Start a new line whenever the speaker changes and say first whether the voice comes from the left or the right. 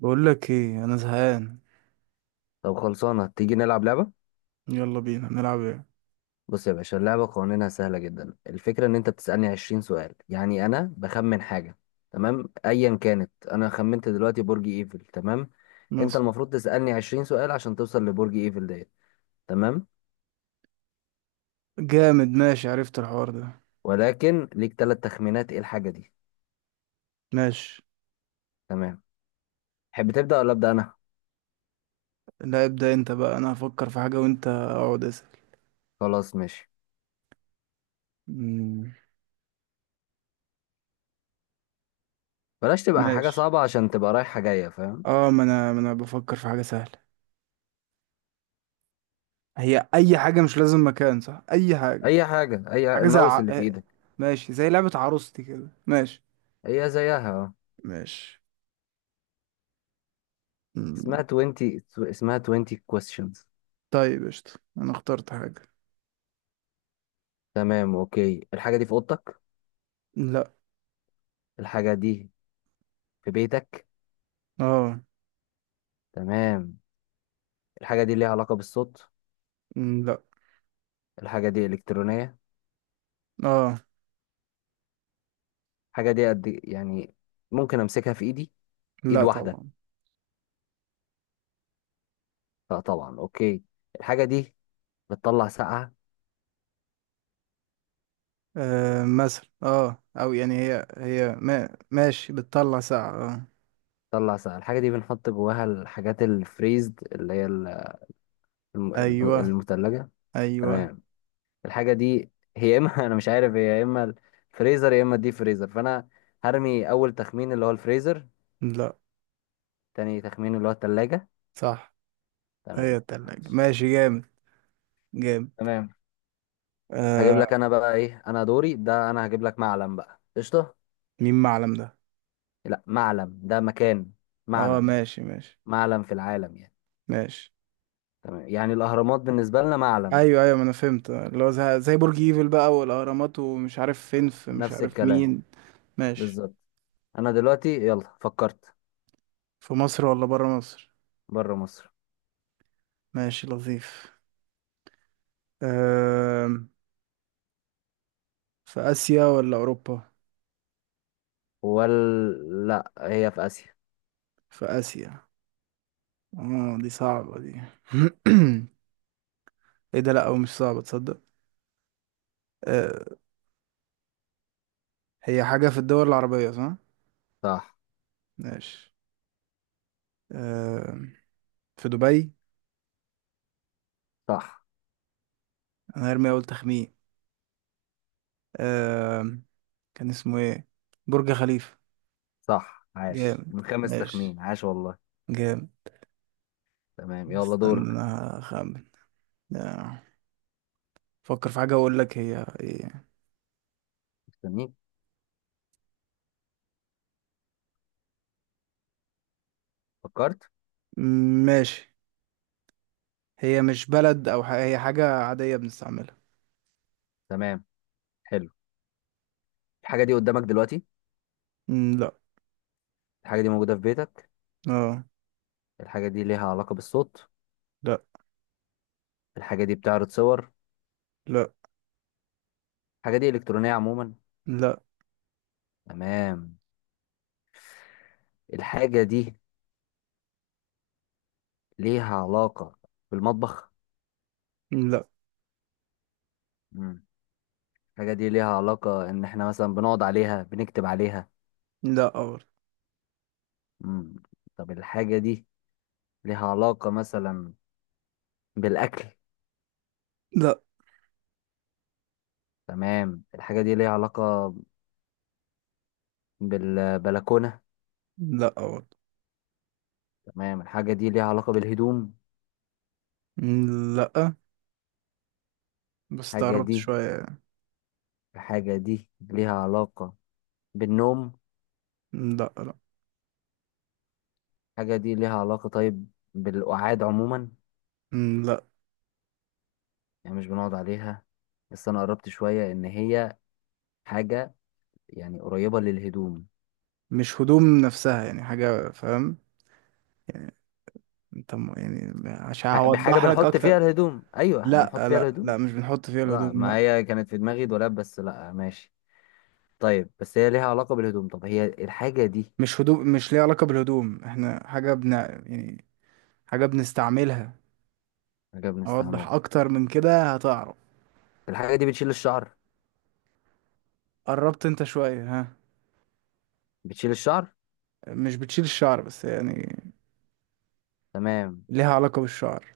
right: بقول لك ايه، انا زهقان.
left: طب خلصانة، تيجي نلعب لعبة؟
right: يلا بينا نلعب ايه؟
left: بص يا باشا، اللعبة قوانينها سهلة جدا. الفكرة ان انت بتسألني 20 سؤال، يعني انا بخمن حاجة، تمام؟ ايا كانت، انا خمنت دلوقتي برج ايفل، تمام. انت
right: مثلا.
left: المفروض تسألني 20 سؤال عشان توصل لبرج ايفل ديت، تمام.
right: جامد، ماشي، عرفت الحوار ده.
left: ولكن ليك ثلاث تخمينات، ايه الحاجة دي؟
right: ماشي.
left: تمام. تحب تبدأ ولا أبدأ انا؟
right: لا ابدأ انت بقى، انا هفكر في حاجة وانت اقعد اسأل.
left: خلاص ماشي.
right: مم.
left: بلاش تبقى حاجة
right: ماشي.
left: صعبة عشان تبقى رايحة جاية، فاهم؟
right: ما انا بفكر في حاجة سهلة. هي اي حاجة، مش لازم مكان، صح؟ اي حاجة.
left: اي حاجة. اي
right: حاجة زي
left: الماوس
right: ع...
left: اللي في
right: آه،
left: ايدك.
right: ماشي، زي لعبة عروستي كده. ماشي.
left: هي زيها، اه.
right: ماشي. مم.
left: اسمها 20. اسمها 20 questions.
right: طيب، قشطة. انا اخترت حاجة.
left: تمام، اوكي. الحاجة دي في اوضتك؟
right: لا.
left: الحاجة دي في بيتك؟
right: اه.
left: تمام. الحاجة دي ليها علاقة بالصوت؟
right: لا.
left: الحاجة دي الكترونية؟
right: اه.
left: الحاجة دي قد، يعني، ممكن امسكها في ايدي؟ ايد
right: لا
left: واحدة؟
right: طبعا.
left: لا طبعا، اوكي. الحاجة دي بتطلع سقعة؟
right: آه مثلا، اه، او يعني هي هي ما ماشي، بتطلع ساعة، اه.
left: بتطلع سقعة. الحاجة دي بنحط جواها الحاجات الفريزد اللي هي
right: ايوه،
left: المتلجة.
right: ايوه.
left: تمام. الحاجة دي هي يا اما انا مش عارف، هي يا اما الفريزر يا اما الديب فريزر، فانا هرمي اول تخمين اللي هو الفريزر.
right: لا.
left: تاني تخمين اللي هو التلاجة.
right: صح، هي
left: تمام،
right: التلاجة.
left: معلش.
right: ماشي، جامد، جامد.
left: تمام، هجيب
right: آه.
left: لك انا بقى ايه. انا دوري ده، انا هجيب لك معلم، بقى قشطه.
right: مين معلم ده؟
left: لا، معلم ده مكان.
right: اه
left: معلم.
right: ماشي، ماشي،
left: معلم في العالم يعني.
right: ماشي.
left: تمام، يعني الاهرامات بالنسبه لنا معلم.
right: ايوه، ايوه، ما انا فهمت. اللي هو زي برج ايفل بقى والاهرامات ومش عارف فين في مش
left: نفس
right: عارف
left: الكلام،
right: مين. ماشي.
left: بالظبط. انا دلوقتي، يلا فكرت.
right: في مصر ولا برا مصر؟
left: بره مصر.
right: ماشي، لطيف. آه. في اسيا ولا اوروبا؟
left: ولا لا هي في اسيا.
right: في اسيا. اه دي صعبة دي. ايه ده، لا، او مش صعبة، تصدق. آه. هي حاجة في الدول العربية، صح؟
left: صح،
right: ماشي. آه. في دبي.
left: صح،
right: انا هرمي اول تخمين. آه. كان اسمه ايه؟ برج خليفة.
left: صح، عاش
right: جامد،
left: من خمس
right: ماشي،
left: تخمين، عاش والله.
right: جامد.
left: تمام، يلا
right: استنى
left: دورك.
right: انا هخمن. آه، فكر في حاجة اقول لك هي ايه.
left: مستنيك. فكرت؟
right: ماشي. هي مش بلد او هي حاجة عادية بنستعملها.
left: تمام، حلو. الحاجه دي قدامك دلوقتي؟
right: م، لا.
left: الحاجه دي موجوده في بيتك؟
right: اه.
left: الحاجة دي ليها علاقة بالصوت؟
right: لا
left: الحاجة دي بتعرض صور؟
right: لا
left: الحاجة دي إلكترونية عموما؟
right: لا
left: تمام. الحاجة دي ليها علاقة بالمطبخ؟
right: لا.
left: مم. الحاجة دي ليها علاقة إن إحنا مثلا بنقعد عليها، بنكتب عليها؟
right: لا أول.
left: مم. طب الحاجة دي ليها علاقة مثلا بالأكل؟
right: لا
left: تمام. الحاجة دي ليها علاقة بالبلكونة؟
right: لا أول.
left: تمام. الحاجة دي ليها علاقة بالهدوم؟
right: لا، بس
left: الحاجة
right: تقربت
left: دي
right: شوية يعني.
left: الحاجة دي ليها علاقة بالنوم؟
right: مم، لا.
left: الحاجة دي ليها علاقة، طيب، بالقعاد عموما؟
right: مم، لا.
left: يعني مش بنقعد عليها، بس انا قربت شوية ان هي حاجة يعني قريبة للهدوم.
right: مش هدوم نفسها، يعني حاجة، فاهم؟ يعني انت يعني عشان
left: بحاجة
right: هوضح لك
left: بنحط
right: اكتر.
left: فيها الهدوم، ايوه،
right: لا
left: بنحط فيها
right: لا
left: الهدوم.
right: لا مش بنحط فيها
left: لا،
right: الهدوم،
left: ما
right: لا.
left: هي كانت في دماغي دولاب، بس لا، ماشي. طيب، بس هي ليها علاقة بالهدوم. طب هي الحاجة دي.
right: مش هدوم، مش ليها علاقة بالهدوم، احنا حاجة يعني حاجة بنستعملها.
left: حاجة
right: اوضح
left: بنستعملها.
right: اكتر من كده هتعرف.
left: الحاجة دي بتشيل الشعر؟
right: قربت انت شوية، ها؟
left: بتشيل الشعر.
right: مش بتشيل الشعر، بس يعني
left: تمام.
right: ليها علاقة بالشعر.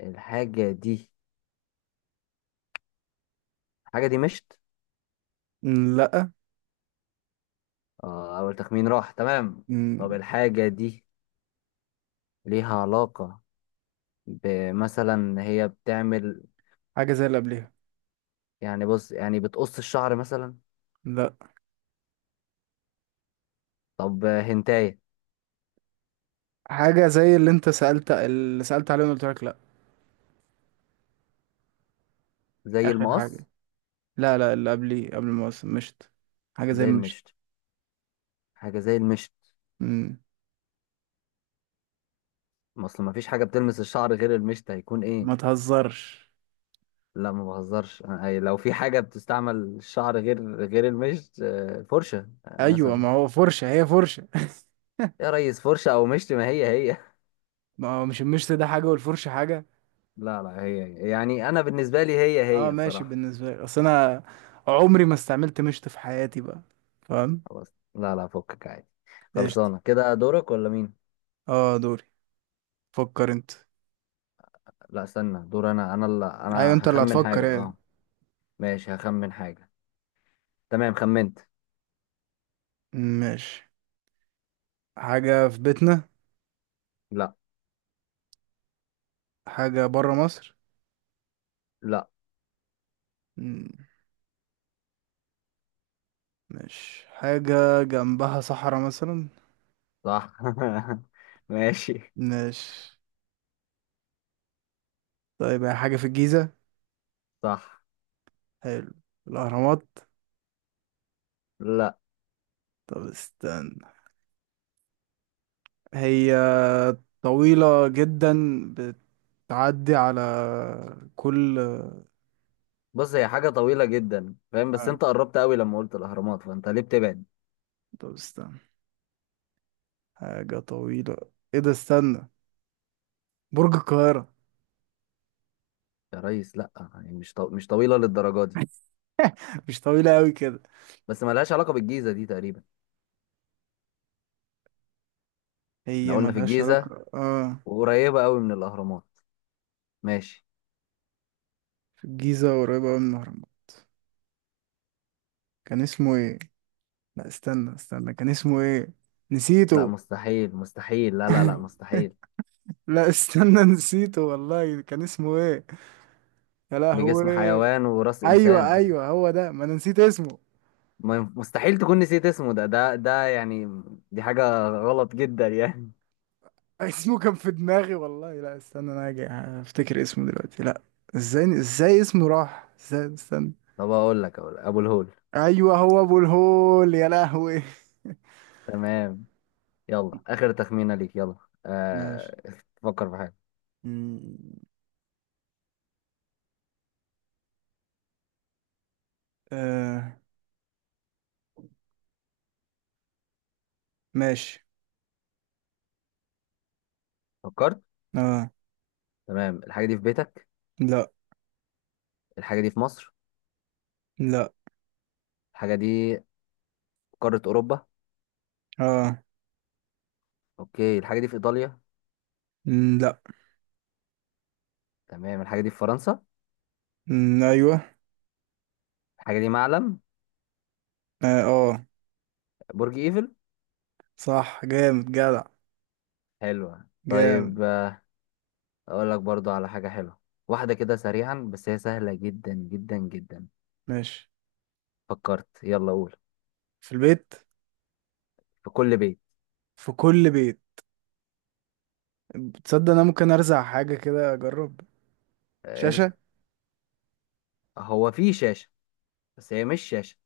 left: الحاجة دي الحاجة دي مشت؟
right: مم، لا.
left: اه، اول تخمين راح، تمام. طب
right: مم.
left: الحاجة دي ليها علاقة بمثلا، هي بتعمل.
right: حاجة زي اللي قبلها.
left: يعني بص، يعني بتقص الشعر مثلا؟
right: لا.
left: طب هنتاية؟
right: حاجة زي اللي انت سألت، اللي سألت عليه وأنا قلت لك لا.
left: زي
right: اخر حاجة.
left: المقص؟
right: لا، لا، اللي قبلي قبل المواسم مشت. حاجة زي
left: زي
right: مشت.
left: المشط. حاجة زي المشط.
right: مم.
left: ما اصل، ما فيش حاجة بتلمس الشعر غير المشط، هيكون ايه؟
right: ما تهزرش.
left: لا ما بهزرش، أي لو في حاجة بتستعمل الشعر غير المشط، آه، فرشة، آه،
right: ايوه،
left: مثلا.
right: ما هو فرشة، هي فرشة.
left: يا ريس، فرشة او مشط، ما هي هي.
right: ما هو مش المشت ده حاجة والفرشة حاجة.
left: لا، لا، هي هي. يعني انا بالنسبة لي هي
right: اه
left: هي
right: ماشي،
left: بصراحة.
right: بالنسبة لي، اصل انا عمري ما استعملت مشت في حياتي بقى، فاهم.
left: خلاص، لا، لا، فكك عادي.
right: قشطة.
left: خلصانة كده، دورك ولا مين؟
right: اه دوري. فكر انت.
left: لا، استنى، دور انا اللي
right: ايوه
left: انا
right: انت اللي
left: هخمن
right: هتفكر.
left: حاجة،
right: ايه؟
left: اه. ماشي، هخمن حاجة. تمام، خمنت.
right: ماشي. حاجة في بيتنا؟
left: لا.
right: حاجة برا مصر؟
left: لا.
right: مم. ماشي، حاجة جنبها صحراء مثلا.
left: صح. ماشي.
right: ماشي. طيب، هي حاجة في الجيزة؟
left: صح.
right: حلو. الأهرامات.
left: لا.
right: طب استنى. هي طويلة جدا، بتعدي على كل.
left: بص، هي حاجة طويلة جدا، فاهم؟ بس
right: آه.
left: انت قربت قوي لما قلت الاهرامات، فانت ليه بتبعد؟
right: طب استنى، حاجة طويلة، ايه ده، استنى. برج القاهرة.
left: يا ريس، لا يعني، مش طويلة للدرجة دي.
right: مش طويلة أوي كده.
left: بس ما لهاش علاقة بالجيزة دي تقريبا. احنا
right: هي
left: قلنا في
right: ملهاش
left: الجيزة،
right: علاقة، اه.
left: وقريبة قوي من الاهرامات، ماشي.
right: في الجيزة، قريبة أوي من الأهرامات. كان اسمه ايه؟ لا استنى، استنى، كان اسمه ايه؟
left: لا،
right: نسيته.
left: مستحيل، مستحيل، لا، لا، لا، مستحيل.
right: لا استنى، نسيته والله، كان اسمه ايه؟ يا لهوي.
left: بجسم حيوان وراس
right: ايوه،
left: انسان.
right: ايوه، هو ده، ما انا نسيت اسمه.
left: ما ينف- مستحيل تكون نسيت اسمه، ده يعني. دي حاجة غلط جدا يعني.
right: اسمه كان في دماغي والله. لا استنى، انا هاجي هفتكر اسمه دلوقتي. لا، ازاي، ازاي اسمه راح، ازاي؟ استنى.
left: طب اقول لك، ابو الهول.
right: ايوه، هو ابو الهول، يا لهوي.
left: تمام. يلا آخر تخمينة ليك، يلا.
right: ماشي.
left: آه... فكر في حاجة.
right: مم. آه. ماشي.
left: فكرت؟
right: اه.
left: تمام. الحاجة دي في بيتك؟
right: لا.
left: الحاجة دي في مصر؟
right: لا.
left: الحاجة دي في قارة أوروبا؟
right: اه.
left: أوكي. الحاجة دي في إيطاليا؟
right: مم، لا.
left: تمام. الحاجة دي في فرنسا؟
right: مم، ايوه.
left: الحاجة دي معلم؟
right: اه. آه.
left: برج إيفل؟
right: صح، جامد، جدع.
left: حلوة،
right: جامد.
left: طيب. أقول لك برضو على حاجة حلوة. واحدة كده سريعا، بس هي سهلة جدا جدا جدا.
right: ماشي.
left: فكرت؟ يلا قول.
right: في البيت.
left: في كل بيت.
right: في كل بيت. تصدق انا ممكن ارزع حاجة كده اجرب.
left: ارزق.
right: شاشة.
left: هو في شاشة، بس هي مش شاشة.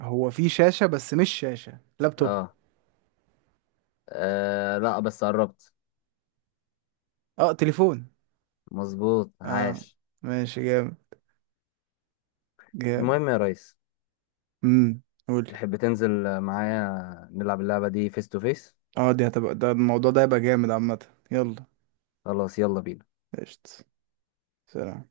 right: هو في شاشة، بس مش شاشة لابتوب.
left: اه، لا، بس قربت.
right: اه، تليفون.
left: مظبوط،
right: اه
left: عاش.
right: ماشي، جامد، جامد.
left: المهم يا ريس.
right: امم، قولي.
left: تحب تنزل معايا نلعب اللعبة دي فيس تو فيس؟
right: اه دي هتبقى، ده الموضوع ده هيبقى جامد عامة. يلا.
left: خلاص، يلا بينا.
right: قشطة. سلام.